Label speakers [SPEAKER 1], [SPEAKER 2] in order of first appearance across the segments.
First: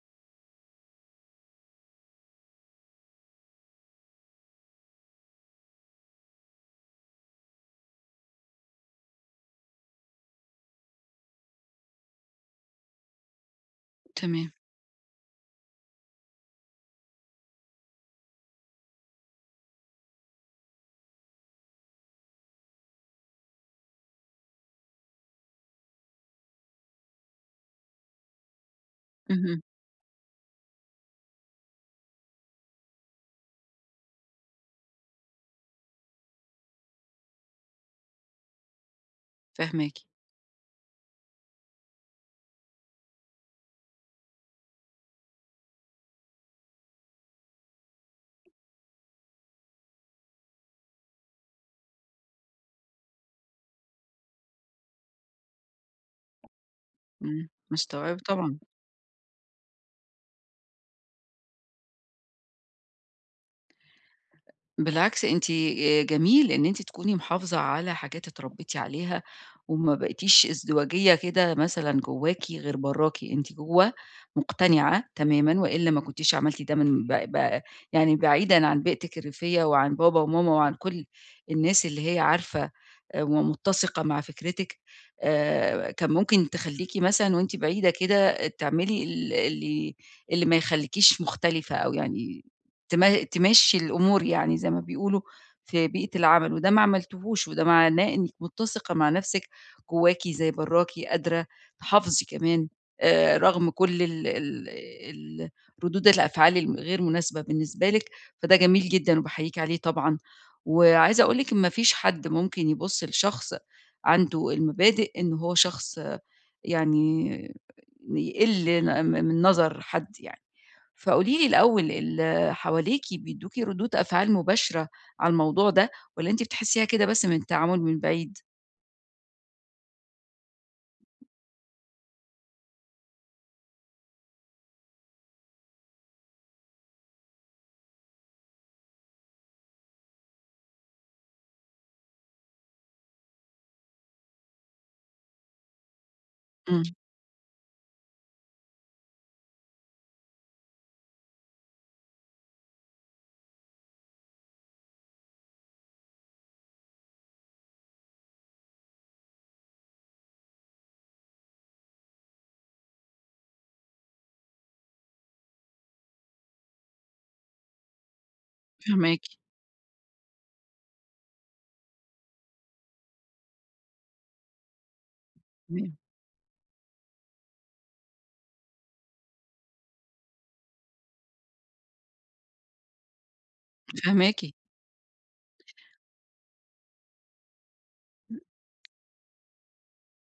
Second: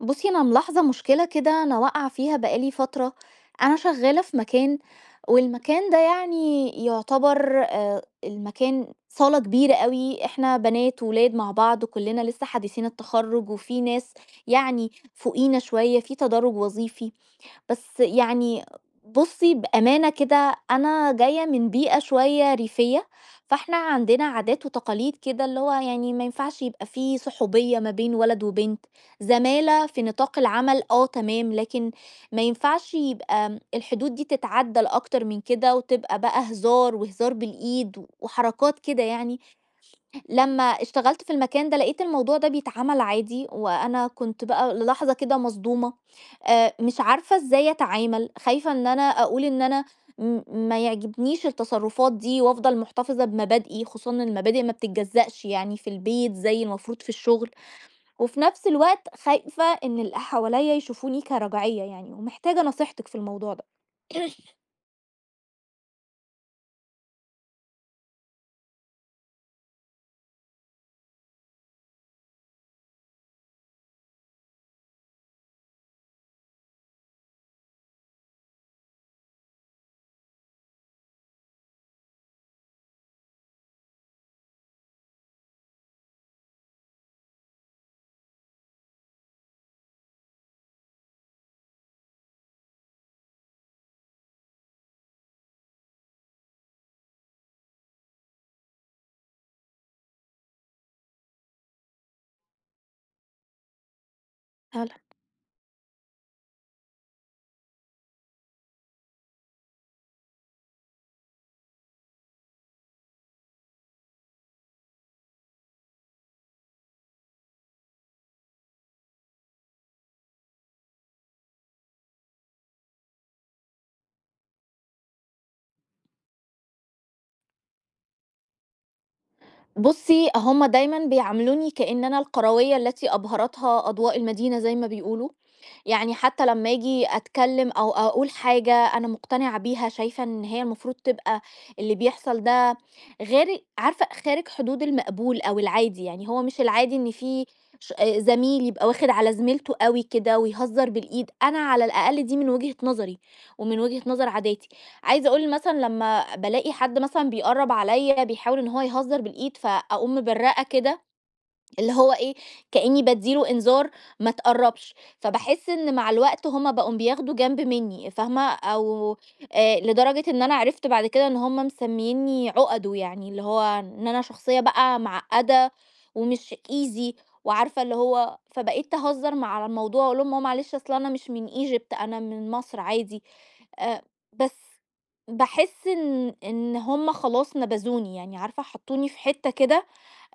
[SPEAKER 1] بُصي أنا ملاحظة مشكلة كده أنا واقعة فيها بقى لي فترة، أنا شغّالة في مكان، والمكان ده يعني يُعتبر، آآ، المكان صالة كبيرة أوي، إحنا بنات وولاد مع بعض وكلنا لسّه حديثين التخرج وفي ناس
[SPEAKER 2] تمام.
[SPEAKER 1] يعني فوقينا شويّة، في تدرّج وظيفي، بس يعني بُصي بأمانة كده، أنا جايّة من بيئة شويّة ريفية، فإحنا عندنا عادات وتقاليد كده، اللي هو يعني ما ينفعش يبقى في صحوبية ما بين ولد وبنت،
[SPEAKER 2] اهم.
[SPEAKER 1] زمالة في نطاق العمل، آه تمام، لكن ما ينفعش يبقى، آمم، الحدود دي تتعدى أكتر من كده وتبقى بقى هزار وهزار بالإيد و وحركات كده يعني،
[SPEAKER 2] فاهماكِ.
[SPEAKER 1] لمّا اشتغلت في المكان ده لقيت الموضوع ده بيتعمل عادي، وأنا كُنت بقى للحظة كده مصدومة، آآ، مش عارفة إزاي أتعامل؟ خايفة إن أنا أقول إن أنا م ما يعجبنيش التصرفات دي وأفضل مُحتَفظة بمبادئي، خصوصًا إن المبادئ ما بتتجزأش يعني، في البيت زي المفروض في
[SPEAKER 2] امم،
[SPEAKER 1] الشغل،
[SPEAKER 2] مستوعبة
[SPEAKER 1] وفي
[SPEAKER 2] طبعًا.
[SPEAKER 1] نفْس الوقت خايفة إن اللي حواليا يشوفوني كرجعية يعني ومحتاجة نصيحتِك في الموضوع ده.
[SPEAKER 2] بالعكس أنتِ، آآ، جميل إن أنتِ تكوني محافظة على حاجات اتربيتِ عليها، وما بقتيش ازدواجية، كده مثلًا جوّاكِ غير برَّاكِ، أنتِ جوّه مقتنعة تمامًا وإلا ما كُنتيش عملتِ ده من ب ب يعني بعيدًا عن بيئتِك الريفية وعن بابا وماما وعن كل الناس اللي هي عارفة، آآ، ومُتسِقة مع فكرتِك، آآ، كان ممكن تخليكِ مثلًا وأنتِ بعيدة كده، تعملي ال اللي اللي ما يخليكيش مختلفة أو يعني تما تمشّي الأمور يعني زي ما بيقولوا، في بيئة العمل، وده ما عملتوهوش، وده معناه إنّك مُتسِقة مع نَفْسك، جوّاكِ زي برَّاكِ، قادرة تحافظي كمان، آآ، رغم كل ال ال
[SPEAKER 1] [unintelligible]
[SPEAKER 2] ال ردود الأفعال ال الغير مناسبة بالنسبة لك، فده جميل جدًا وباحييكٍ عليه طبعًا وعايزة أقول لِك إن ما فيش حد ممكن يبُص لشخص عنده المبادئ، إن هو شخص يعني بيقل ن م من نظر حد يعني. فقولي لي الأوّل ال حواليكِ بيدُّوكِ ردود أفعال مباشرة على الموضوع ده، والّا أنتِ بتحسيها كده بس من التعامل من بعيد؟
[SPEAKER 1] بُصّي، هُم دايمًا بيعاملوني كأن أنا القرويّة التي أبهرتها أضواء المدينة زي ما بيقولوا، يعني حتى لمّا آجي أتكلّم أو أقول حاجة أنا مقتنعة بيها، شايفة إن هي المفروض تبقى اللي بيحصل ده غيري عارفة خارج حدود المقبول أو العادي، يعني هو مش
[SPEAKER 2] إمم.
[SPEAKER 1] العادي إن فيه ش آآ زميل يبقى واخِد على زميلته أوي كده ويهزّر بالإيد. أنا على الأقل دي من وجهة نظَري ومن وجهة نظَر عاداتي. عايزة أقول مثلًا لمّا بالاقي حَد مثلًا بيقرّب عليَّ بيحاول إن هو يهزّر بالإيد فأقوم مبرّقة كده، اللي هو إيه، كأنّي بادّي له إنذار ما تقرّبش، فباحس إن مع الوقت هُم بقوا بياخدوا جنْب منّي، فاهمة، أو
[SPEAKER 2] فاهماكِ.
[SPEAKER 1] آآ لدرجة إن أنا عرِفت بَعد كده إن هُم مسميّيني عُقَدُه يعني، اللي هو إن أنا شخصية بقى معقّدة
[SPEAKER 2] إمم.
[SPEAKER 1] ومش easy وعارفة اللي هو، فبقيت أهزّر م على الموضوع وأقول لهم: "آه معلش أصل أنا مش من Egypt أنا من مصر عادي." أ
[SPEAKER 2] فاهماكِ.
[SPEAKER 1] بس باحس إن إن هُم خلاص نبَذوني يعني، عارفة، حَطّوني في حِتّة كده،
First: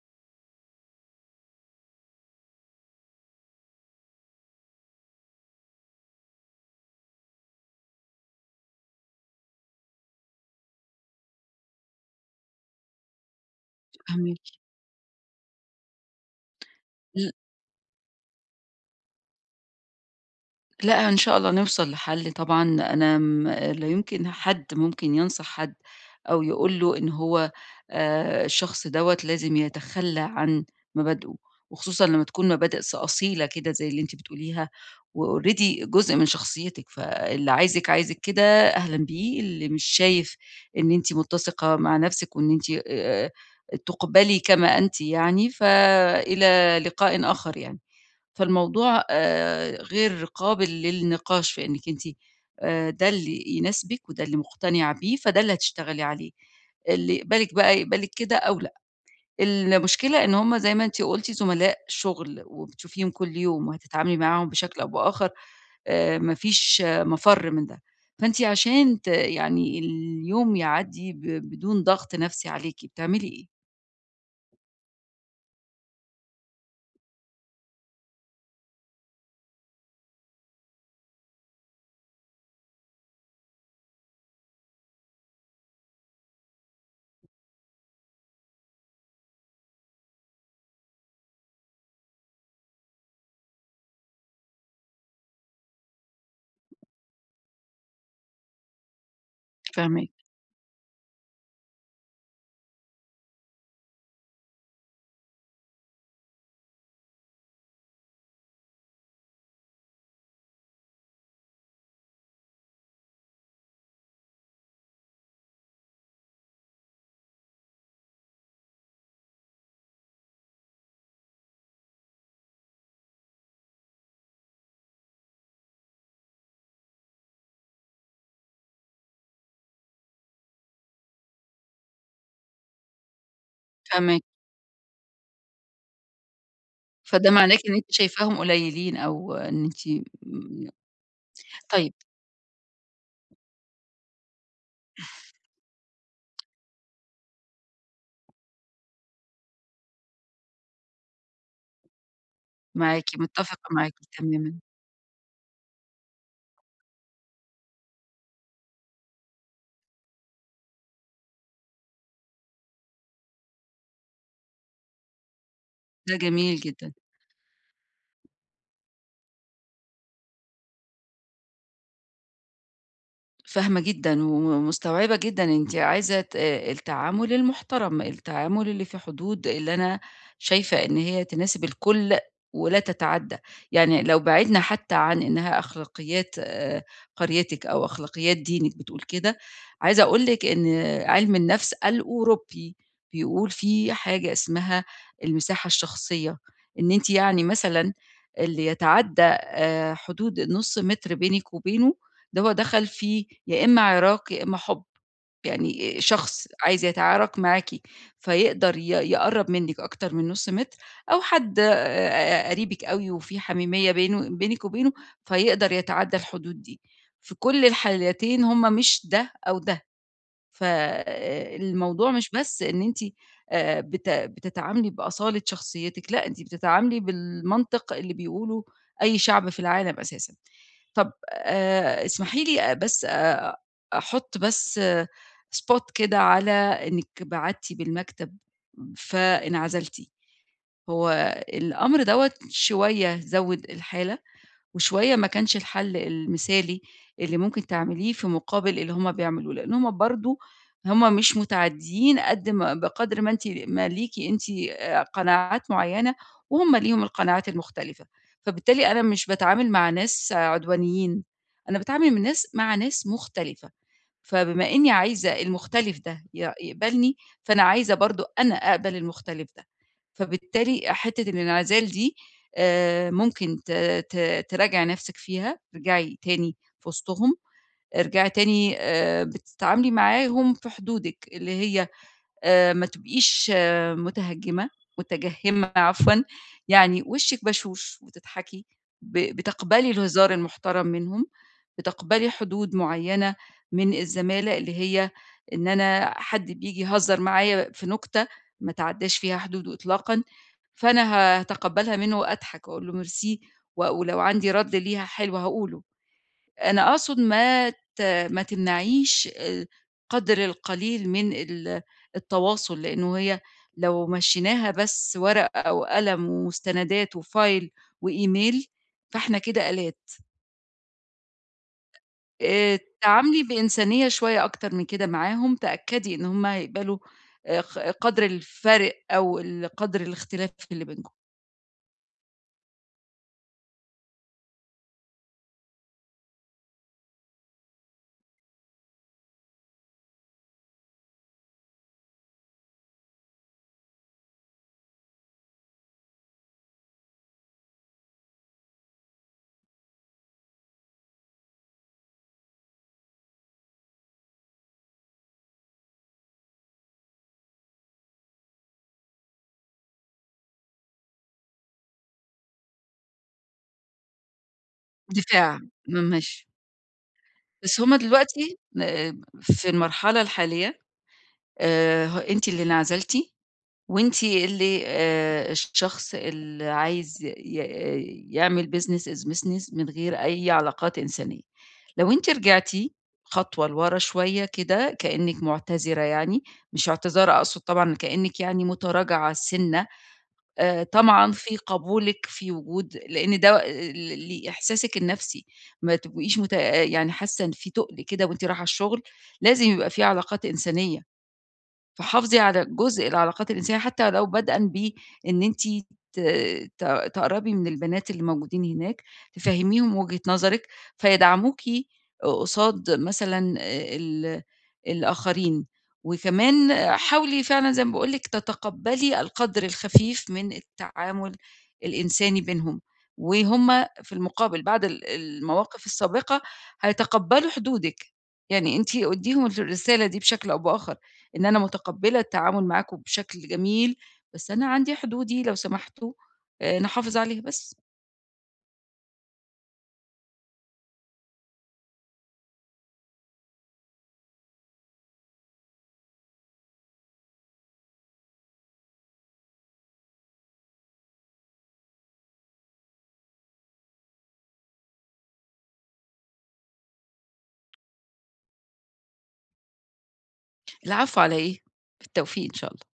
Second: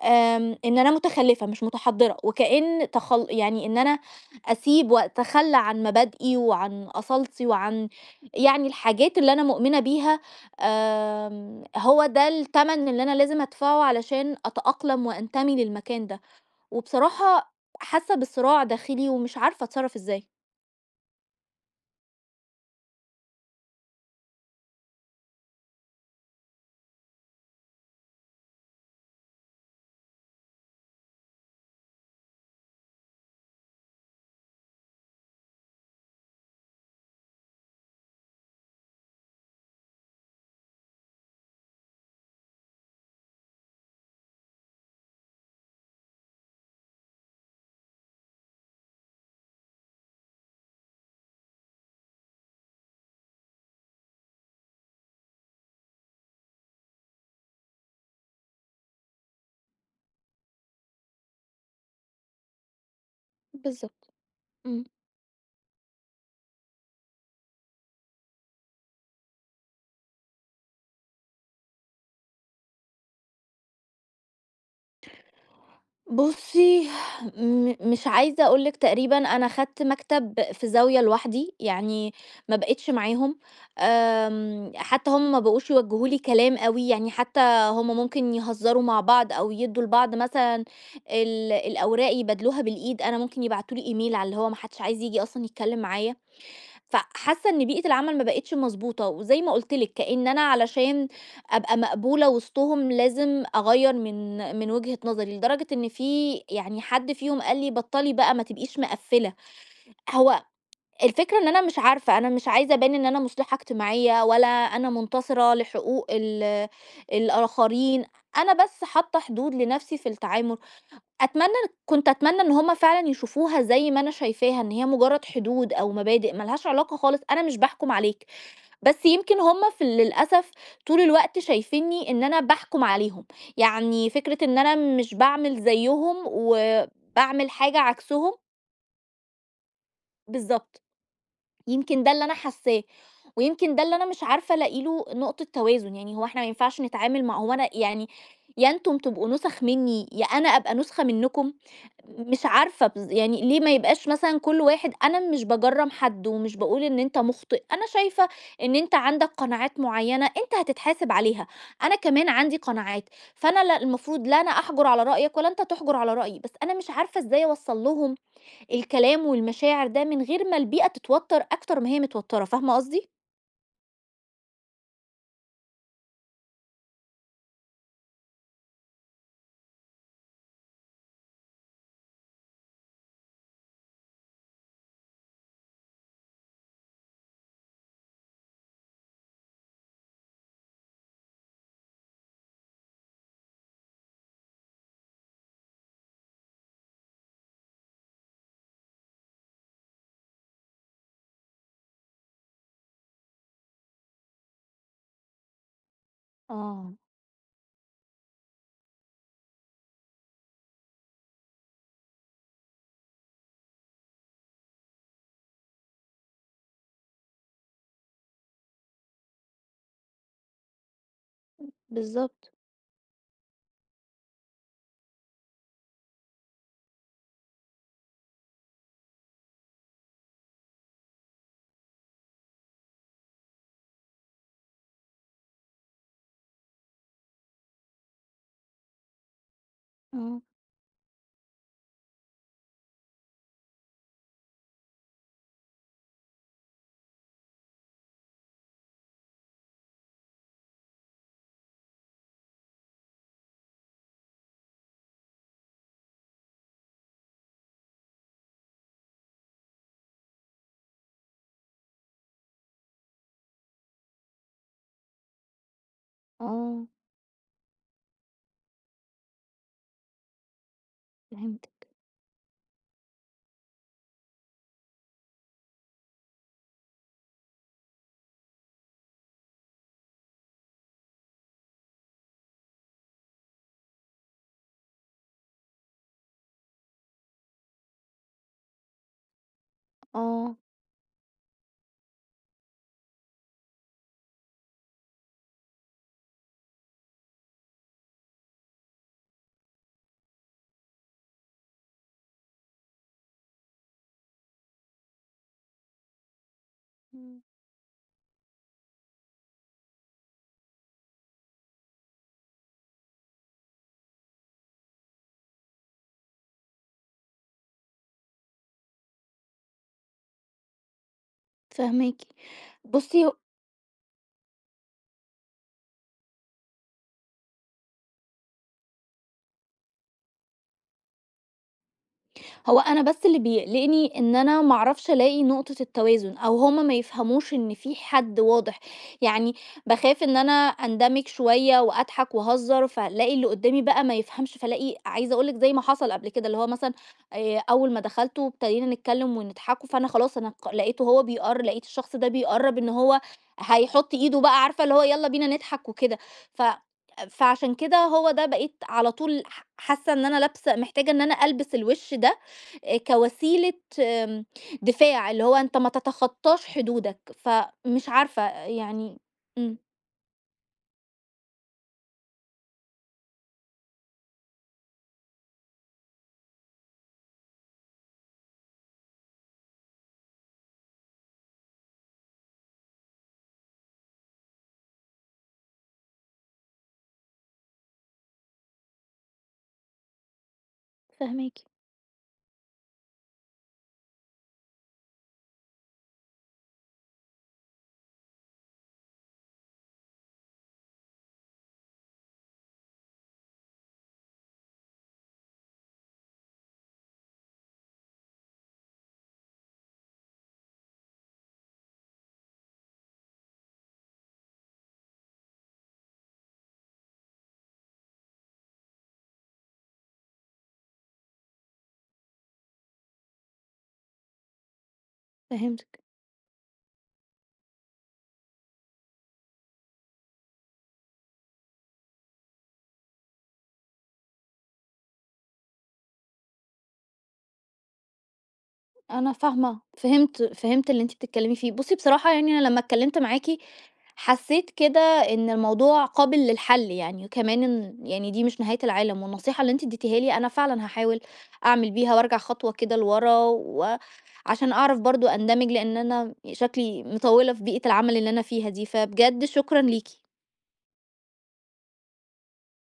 [SPEAKER 1] آمم إن أنا مُتخلِّفة مش مُتحضِّرة وكأن تخل يعني إن أنا أسيب وأتخلّى عن مبادئي وعن أصالتي وعن يعني الحاجات اللي أنا مؤمنة بيها، آمم هو ده التَّمن اللي أنا لازم أدفَعه علشان
[SPEAKER 2] فاهماكِ.
[SPEAKER 1] أتأقلم وأنتمي للمكان ده.
[SPEAKER 2] ل
[SPEAKER 1] وبصراحة حاسّة بصِراع داخِلي ومش عارفة أتصرّف إزاي.
[SPEAKER 2] لأ، إن شاء الله نوصل لحَل طبعًا، أنا م لا يُمكن حد ممكن ينصح حد أو يقول له إن هو آآ الشخص دوّة لازم يتخلَّى عن مبادئه، وخصوصًا لمّا تكون مبادئ ص أصيلة كده زي اللي أنتِ بتقوليها، وalready جزء من شخصيتِك، فاللي عايزِك، عايزِك كده أهلًا بيه، اللي مش شايف إن أنتِ مُتّسِقة مع نَفْسِك وإن أنتِ آآ تُقبلي كما أنتِ يعني، فإلى لقاءٍ آخَر يعني. فالموضوع آآ غير قابل للنِقاش في إنِّك أنتِ آآ ده اللي يناسبِك وده اللي مُقتنعة بيه، فده اللي هتشتغلي عليه. اللي يقبلِك بَقى يقبلِك كده أو لأ. المشكلة إن هم زي ما أنتِ قُلتِ زملاء شُغل وبتشوفيهم كل يوم
[SPEAKER 1] بالضبط.
[SPEAKER 2] وهتتعاملي معاهم بشكل
[SPEAKER 1] إمم.
[SPEAKER 2] أو بآخَر آآ ما فيش مَفَر من ده. فأنتِ عشان ت يعني اليوم يعدّي ب بدون ضغط نَفْسي عليكِ، بتعملي إيه؟
[SPEAKER 1] بُصّي، م مش عايزة أقول لِك تقريبًا أنا خدت مكتب في زاوية لوحدي، يعني ما بقيتش معاهم. آمم حتّى هم ما بقوش يوجّهوا لي كلام أوي، يعني حتّى هم ممكن يهزَّروا مع بعض أو يدّوا لبعض مثلًا ال الأوراق يبادلوها بالإيد، أنا ممكن يبعتوا لي email على اللي هو ما حدّش عايز ييجي أصلًا يتكلِّم معايا. فحاسّة إن بيئة العمل ما بقتش مضبوطة. وزي ما قُلت لِك
[SPEAKER 2] فاهماكِ.
[SPEAKER 1] كإن أنا علشان أبقى مقبولة وِسطهم لازم أغَيَّر من من وجهة نظري، لدرجة إن في يعني حد فيهم قال لي: "بَطّلي بقى ما تبقيش مِقَفِّلة." هو الفكرة إن أنا مش عارفة، أنا مش عايزة أبان إن أنا مُصلِحة إجتماعية ولا أنا مُنتصرة لحقوق ال الآخرين، أنا بس حاطّة حدود لنَفْسي في التعامل. أتمنى كنت أتمنى إن هم فعلًا يشوفوها زي ما أنا شايفاها، إن هي مُجرّد حدود أو مبادئ ما لهاش علاقة خالص، أنا مش باحكُم عليك. بس يمكن هم ف للأسف طول الوقت شايفينّي إن أنا باحكُم عليهم. يعني
[SPEAKER 2] فاهما
[SPEAKER 1] فكرة إن أنا مش باعمل زيّهم
[SPEAKER 2] فده
[SPEAKER 1] وباعمل
[SPEAKER 2] معناه إن
[SPEAKER 1] حاجة
[SPEAKER 2] أنتِ
[SPEAKER 1] عكسهم
[SPEAKER 2] شايفاهم قليّلين أو إن أنتِ م
[SPEAKER 1] بالضبط،
[SPEAKER 2] طيب
[SPEAKER 1] يمكن ده اللي أنا حاسّاه. ويمكن ده اللي أنا مش عارفة ألاقي له نقطة توازن. يعني هو إحنا ما ينفعش نتعامل مع هو أنا يعني يا أنتم تبقوا نُسَخ منّي يا أنا أبقى نُسخة منّكم. مش عارفة
[SPEAKER 2] معاكِ،
[SPEAKER 1] بالض يعني ليه ما
[SPEAKER 2] مُتّفقة معاكِ
[SPEAKER 1] يبقاش مثلًا
[SPEAKER 2] تمامًا.
[SPEAKER 1] كل واحد أنا مش باجَرّم حد ومش باقول إن أنت مُخطِئ، أنا شايفة إن أنت عندك قناعات معيّنة أنت هتتحاسِب عليها. أنا كمان عندي قناعات، فأنا لا المفروض لا أنا أحجُر على رأيك ولا أنت تحجُر على
[SPEAKER 2] ده
[SPEAKER 1] رأيي، بس
[SPEAKER 2] جميل
[SPEAKER 1] أنا مش
[SPEAKER 2] جدًا.
[SPEAKER 1] عارفة إزاي أوَصَّل لهم الكلام والمشاعر ده من غير ما البيئة تتوتَّر أكتر ما هي متوتَّرة، فاهمة قصدي؟
[SPEAKER 2] فاهمة جدًا وم مستوعبة جدًا أنتِ عايزة ت التعامل المحترم، التعامل اللي في حدود اللي أنا شايفة إن هي تناسب الكل ولا تتعدى، يعني لو بعدنا حتى عن إنها أخلاقيات آآ قريتِك أو أخلاقيات دينِك بتقول كده، عايزة أقول لِك إن عِلم النَفْس الأوروبي بيقول فيه حاجة اسمها المساحة الشخصية، إن أنتِ يعني مثلًا اللي يتعدى آآ حدود النُص مِتر بينِك وبينه، ده هو دخَل في يا إمّا عِراك يا إمّا حُب. يعني شخص عايز
[SPEAKER 1] آه.
[SPEAKER 2] يتعارك معاكِ فيقدَر ي يقرّب منِك أكتر من نُص متر، أو حد آآ قَريبِك أوي وفيه حميمية بينه بينِك وبينه فيقدَر يتعدى الحدود دي، في كُلّ الحالتين هُم مش ده أو ده. فالموضوع مش
[SPEAKER 1] بالضبط.
[SPEAKER 2] بس إن أنتِ آآ بت بتتعاملي بأصالة شخصيتِك، لأ، أنتِ بتتعاملي بالمنطق اللي بيقوله أي شعب في العالم أساسًا. طَب آآ اسمحي لي بس آآ أحط بس spot كده على إنِك بعدتِ بالمكتب فانعزلتِ،
[SPEAKER 1] امم.
[SPEAKER 2] هو الأمر دوّة شوية زوّد الحالة، وشوية ما كانش الحل المثالي اللي ممكن تعمليه في مقابل اللي هم بيعملوه، لإن هُم برضه هُم مش متعديين قد ما بقدَر ما أنتِ ما ليكِ أنتِ آآ قَنَاعات معينة، وهُم ليهم القَنَاعات المختلفة؛ فبالتالي أنا مش باتعامل مع ناس عدوانيين، أنا باتعامل من ناس مع ناس مختلفة، فبما إني عايزة المختلف ده ي
[SPEAKER 1] آه.
[SPEAKER 2] يقبَلني، فأنا عايزة برضه أنا أقبَل المختلف ده. فبالتالي حتّة الانعزال
[SPEAKER 1] فهمتِك.
[SPEAKER 2] دي آآ ممكن ت ت تراجَعي نَفْسِك فيها، ارجعي تاني في وِسطهم، ارجعي تاني آآ بتتعاملي معاهم في حدودِك، اللي هي آآ ما تبقيش متهجمة متجهمة عفوًا، يعني وشِك بشوش وتضحكي، ب بتقبَلي الهزار
[SPEAKER 1] آه.
[SPEAKER 2] المحترم منهم، بتقبَلي حدود معينة من الزمالة اللي هي إن أنا حد بييجي يهزر معايا في نُكتة ما تعدّاش فيها حدوده إطلاقًا، فأنا ه هاتقبَلها منه وأضحك وأقول له merci، و ولو عندي رد ليها حلو هاقوله. أنا أقصد
[SPEAKER 1] إمم.
[SPEAKER 2] ما ت ما تمنعيش آآ قَدْر القليل من ال التواصل، لإنه هي لو مشّيناها بس ورقة وقلم ومستندات وfile وemail، فإحنا كده آلات.
[SPEAKER 1] فاهماكِ.
[SPEAKER 2] آآ،
[SPEAKER 1] بُصي هو
[SPEAKER 2] تعاملي بإنسانية شوية أكتر من كده معاهم، تأكدي إن هُم هيقبلوا آآ ق قَدر الفَرق أو ال قَدر الإختلاف اللي بينكم.
[SPEAKER 1] هو أنا بس اللي بيقلقني إن أنا ما أعرفش ألاقي نقطة التوازن، أو هُم ما يفهموش إن في حد واضح. يعني باخاف إن أنا أندمج شوية وأضحك وأهزر، فالاقي اللي قُدامي بَقى ما يفهمش، فالاقي عايزة أقول لِك زي ما حصل قبل كده، اللي هو مثلًا آآ، أول ما دخلت وابتدينا نتكلم ونضحكوا، فأنا خلاص أنا ق لقيته هو بيقر لقيت الشخص ده بيقرّب إن هو هيحط إيده بقى، عارفة اللي هو يالّا بينا نضحك وكده. ف فعشان كده هو ده بقيت على طول ح حاسة إن أنا لابسة محتاجة إن أنا ألبس الوش ده، آآ، كوسيلة آمم، دفاع، اللي هو
[SPEAKER 2] دفاع،
[SPEAKER 1] أنت ما
[SPEAKER 2] م ماشي.
[SPEAKER 1] تتخطاش حدودك.
[SPEAKER 2] بس هُم
[SPEAKER 1] فمش عارفة
[SPEAKER 2] دلوقتي
[SPEAKER 1] يعني
[SPEAKER 2] آآ، في
[SPEAKER 1] إمم.
[SPEAKER 2] المرحلة الحالية آآ، ه أنتِ اللي انعزلتِ، وأنتِ اللي آآ، الشخص اللي عايز ي ي يعمل business is business من غير أي علاقات إنسانية. لو أنتِ رجعتِ خطوة لورا شوية كده كأنِك معتذرة يعني، مش اعتذار أقصد طبعًا، كأنك يعني متراجعة سِنّة آآ، طمعًا في
[SPEAKER 1] فاهماكِ.
[SPEAKER 2] قبولِك في وجود لإن ده ل ل ل لإحساسِك النَفْسي، ما تبقيش مت آآ، يعني حاسة إن في تُقل كده وأنتِ رايحة الشغل، لازم يبقى في علاقات إنسانية. فحافظي على جزء العلاقات الإنسانية حتى لو بدءً بإن أنتِ ت ت تقرّبي من البنات اللي موجودين هناك، تفَهّميهم وجهة نظرِك، فيدعموكِ ق قصاد مثلًا آآ، ال الآخرين. وكمان حاولي فعلًا زي ما باقول لِك تتقبلي القَدر الخفيف من التعامل الإنساني بينهم، وهُم في المقابل بعد ال المواقف
[SPEAKER 1] فهمتِك.
[SPEAKER 2] السابقة هيتقبلوا حدودِك. يعني أنتِ أديهم الرسالة دي بشكل أو بآخر، إن أنا مُتقبلة التعامل معاكم بشكل جميل، بس أنا عندي حدودي لو سمحتوا آآ، نحافظ عليها بس.
[SPEAKER 1] أنا فاهمة، فهمت فهمت اللي أنتِ بتتكلمي فيه. بُصي بصراحة يعني أنا لمّا اتكلمت معاكِ حسيت كده إن الموضوع قابل للحل يعني، وكمان إن يعني دي مش نهاية العالم. والنصيحة اللي أنتِ اديتيها لي أنا فعلًا هاحاول أعمل بيها وأرجع خطوة كده لورا و عشان أعرف برضو أندمج، لأن أنا شكلي مطوّلة في بيئة العمل اللي أنا فيها دي، فبجد شكرًا ليكِ.
[SPEAKER 2] العفو على إيه، بالتوفيق إن شاء الله.